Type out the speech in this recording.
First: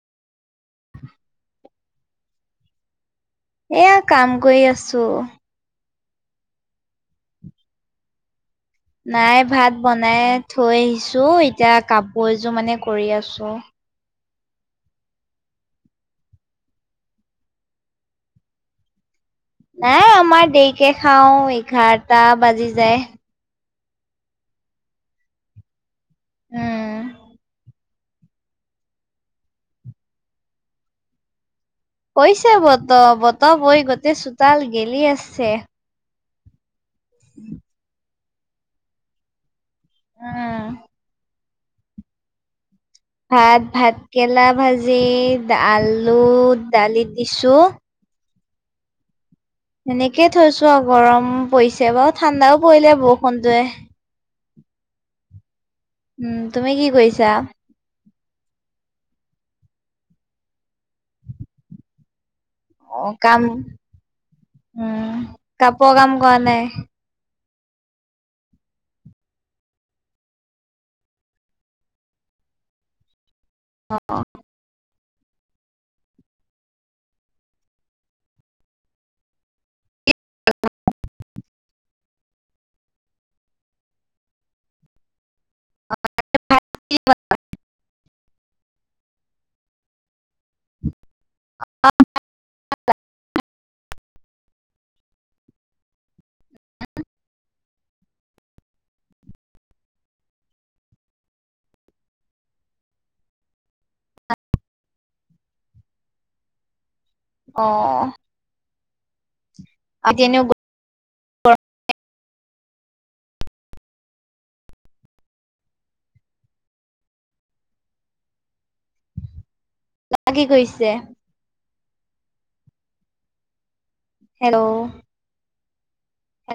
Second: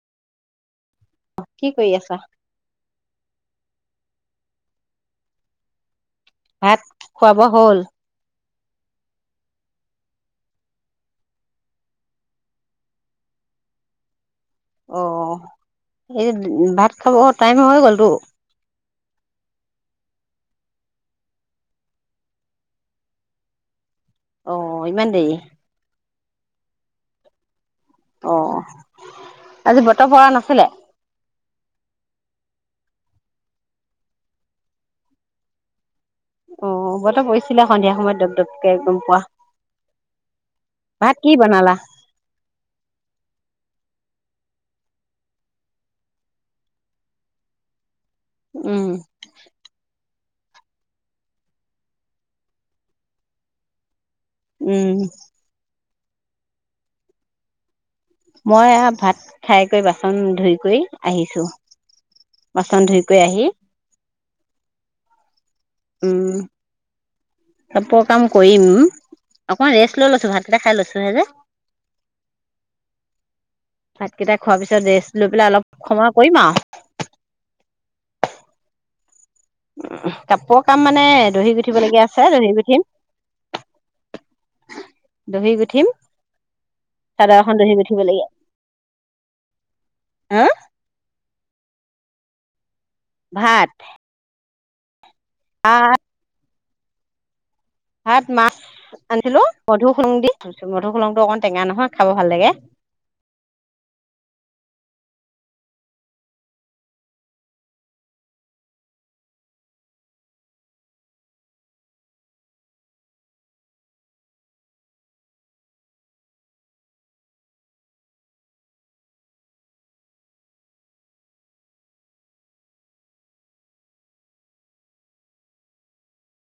আহ কি কৰি আছা এয়া কাম কৰি আছো ভাত খুৱাব হল নাই ভাত বনাই থৈ আহিছো এতিয়া কাপোৰ এযোৰ মানে কৰি আছো অ এই ভাত খাব টাইম হৈ গ'লতো নাই আমাৰ দেইকে খাও এঘাৰটা বাজি যায় অ ইমান দেই উম অ আজি বতৰ ভৰা নাছিলে কৈছে বত বত বৈ গোটেই চোতাল গেলি আছে অ বত পৰিছিলে সন্ধিয়া সময়ত ততকে একদম পোৱা উম। ভাত কি বনালা ভাত ভাতকেৰেলা ভাজি আলু দালি দিছো উম এনেকে থৈছো আৰু গৰম পৰিছে বাৰু ঠাণ্ডাও পৰিলে বৰষুণটয়ে উম উম তুমি কি কৰিছা মই ভাত খাই কৰি বাচন ধুই কৰি আহিছো বাচন অ ধুইকৈ কাম আহি উম। কাপোৰ কাম কৰা নাই। কাপোৰৰ কাম কৰিম অকমান ৰেষ্ট লৈ লৈছো ভাতকেইটা খাই লৈছো হে যে। ভাট গোটা খোৱা পিছত ৰেষ্ট লৈ পেলাই অলপ সময় কৰিম আৰু। কাপোৰ কাম মানে দহি গুঠিবলগীয়া আছে দহি গুঠিম। দহি গুঠিম চাদৰখন দহি গুঠিব লাগীয়া। হুম। ভাত। আহ ভাত মাছ আনিছিলো মধু খুলং দি তছ মধু সুলংটো অকমান টেঙা নহয় খাব ভাল লাগে। অ। আজি এনেও লাগি গৈছে। হেল্লো।